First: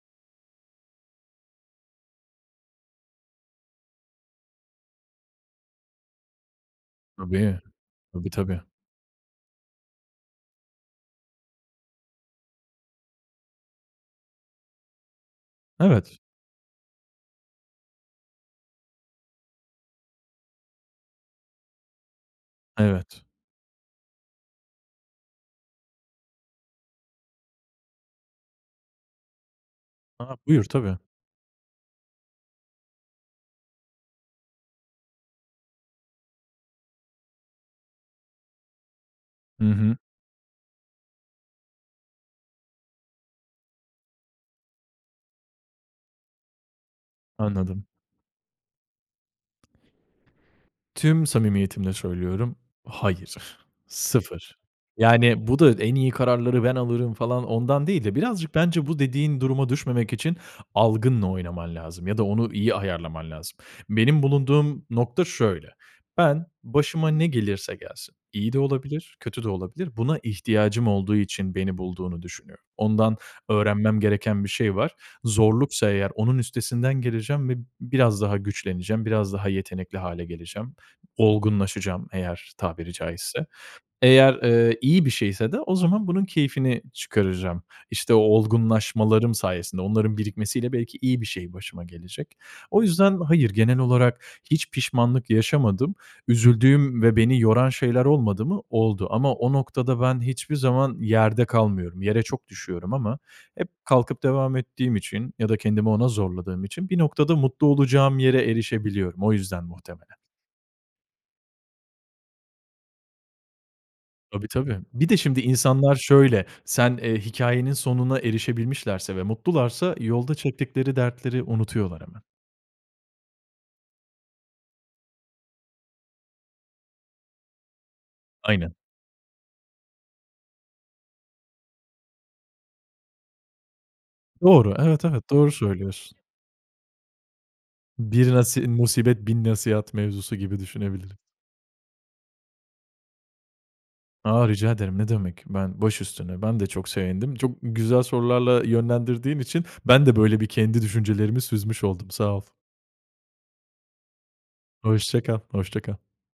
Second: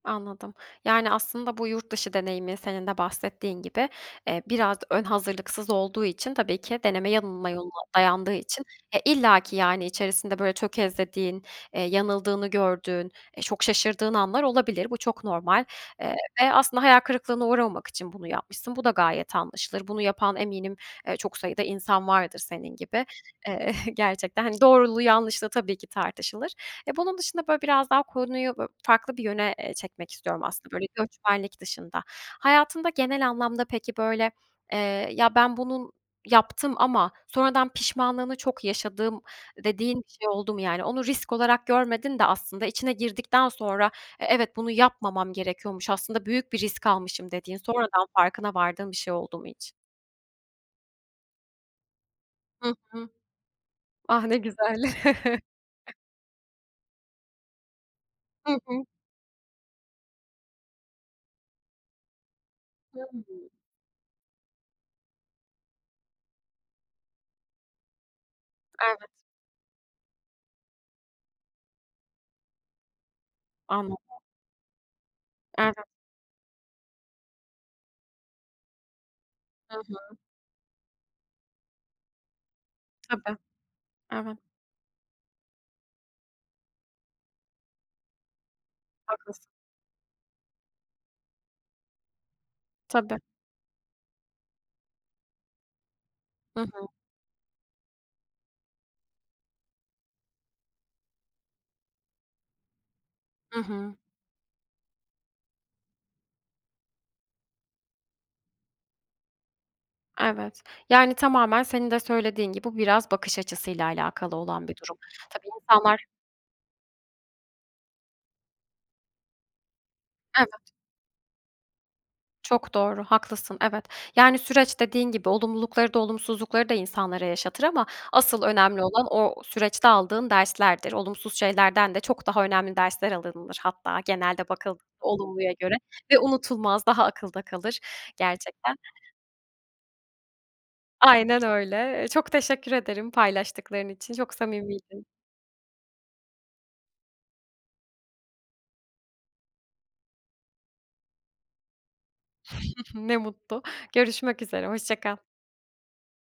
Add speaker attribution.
Speaker 1: Anladım. Yani, aslında bu yurt dışı deneyimi senin de bahsettiğin gibi, eee, biraz ön hazırlıksız olduğu için tabii ki deneme yanılma
Speaker 2: Tabii.
Speaker 1: yoluna
Speaker 2: Tabii,
Speaker 1: dayandığı
Speaker 2: tabii.
Speaker 1: için ya illa ki, yani, içerisinde, böyle, tökezlediğin, eee, yanıldığını gördüğün, e, çok şaşırdığın anlar olabilir. Bu çok normal, eee,
Speaker 2: Evet.
Speaker 1: ve aslında hayal kırıklığına uğramamak için bunu yapmışsın. Bu da gayet anlaşılır. Bunu yapan eminim, eee, çok sayıda insan vardır senin gibi.
Speaker 2: Evet.
Speaker 1: Eee, gerçekten, hani, doğruluğu yanlışlığı tabii ki tartışılır. E, bunun dışında, böyle, biraz daha konuyu, böyle, farklı bir yöne, eee, çekmek
Speaker 2: Hı hı.
Speaker 1: istiyorum
Speaker 2: Buyur,
Speaker 1: aslında, böyle,
Speaker 2: tabii.
Speaker 1: göçmenlik dışında. Hayatında genel anlamda peki, böyle, eee, "Ya, ben bunun yaptım ama sonradan pişmanlığını çok yaşadım."
Speaker 2: Hı
Speaker 1: dediğin
Speaker 2: hı.
Speaker 1: bir şey oldu mu yani? Onu risk olarak görmedin de aslında içine girdikten sonra, "E evet, bunu yapmamam gerekiyormuş aslında büyük bir risk almışım." dediğin
Speaker 2: Anladım.
Speaker 1: sonradan farkına vardığın bir şey oldu mu hiç?
Speaker 2: Tüm samimiyetimle söylüyorum.
Speaker 1: Hı hı.
Speaker 2: Hayır,
Speaker 1: Ah, ne
Speaker 2: sıfır.
Speaker 1: güzel.
Speaker 2: Yani, bu da en iyi kararları ben alırım falan ondan değil de birazcık
Speaker 1: Hı hı.
Speaker 2: bence bu dediğin duruma düşmemek için algınla oynaman lazım ya da onu iyi ayarlaman
Speaker 1: [unintelligible]
Speaker 2: lazım. Benim bulunduğum nokta şöyle: Ben başıma ne gelirse gelsin iyi de
Speaker 1: Evet.
Speaker 2: olabilir, kötü de olabilir, buna ihtiyacım olduğu için beni bulduğunu düşünüyorum. Ondan öğrenmem
Speaker 1: Anladım.
Speaker 2: gereken bir şey var.
Speaker 1: Evet.
Speaker 2: Zorluksa eğer onun üstesinden geleceğim ve biraz daha güçleneceğim, biraz daha
Speaker 1: Hı
Speaker 2: yetenekli
Speaker 1: hı.
Speaker 2: hâle geleceğim. Olgunlaşacağım eğer tabiri
Speaker 1: Tabii,
Speaker 2: caizse. Eğer,
Speaker 1: evet.
Speaker 2: ııı, iyi bir şeyse de o zaman bunun keyfini çıkaracağım. İşte, o
Speaker 1: Haklısın.
Speaker 2: olgunlaşmalarım sayesinde onların birikmesiyle belki iyi bir şey başıma gelecek. O
Speaker 1: Tabii.
Speaker 2: yüzden hayır, genel olarak hiç pişmanlık yaşamadım.
Speaker 1: Hı hı.
Speaker 2: Üzüldüğüm ve beni yoran şeyler olmadı mı? Oldu ama o noktada ben hiçbir zaman yerde kalmıyorum, yere çok düşüyorum ama
Speaker 1: Hı
Speaker 2: hep
Speaker 1: hı.
Speaker 2: kalkıp devam ettiğim için ya da kendimi ona zorladığım için bir noktada mutlu olacağım yere erişebiliyorum. O yüzden muhtemelen.
Speaker 1: Evet. Yani, tamamen senin de söylediğin gibi bu biraz bakış açısıyla alakalı
Speaker 2: Tabii,
Speaker 1: olan bir
Speaker 2: tabii.
Speaker 1: durum.
Speaker 2: Bir de şimdi
Speaker 1: Tabii
Speaker 2: insanlar
Speaker 1: insanlar
Speaker 2: şöyle sen eee, hikayenin sonuna erişebilmişlerse ve mutlularsa yolda
Speaker 1: Evet.
Speaker 2: çektikleri dertleri unutuyorlar hemen.
Speaker 1: Çok doğru, haklısın, evet. Yani, süreç dediğin gibi, olumlulukları da olumsuzlukları da insanlara yaşatır ama asıl
Speaker 2: Aynen.
Speaker 1: önemli olan o süreçte aldığın derslerdir. Olumsuz şeylerden de çok daha önemli dersler alınılır hatta genelde
Speaker 2: Doğru,
Speaker 1: bakıl
Speaker 2: evet, evet,
Speaker 1: olumluya
Speaker 2: doğru
Speaker 1: göre
Speaker 2: söylüyorsun.
Speaker 1: ve unutulmaz daha akılda kalır
Speaker 2: Bir nasi
Speaker 1: gerçekten.
Speaker 2: musibet bin nasihat mevzusu gibi düşünebiliriz.
Speaker 1: Aynen öyle. Iıı, çok teşekkür ederim paylaştıkların için, çok
Speaker 2: A, rica ederim,
Speaker 1: samimiydin.
Speaker 2: ne demek, ben başüstüne, ben de çok sevindim. Çok güzel sorularla yönlendirdiğin için ben de, böyle, bir kendi düşüncelerimi süzmüş oldum, sağ ol.
Speaker 1: Ne mutlu. Görüşmek üzere, hoşça kal.
Speaker 2: Hoşça kal, hoşça kal.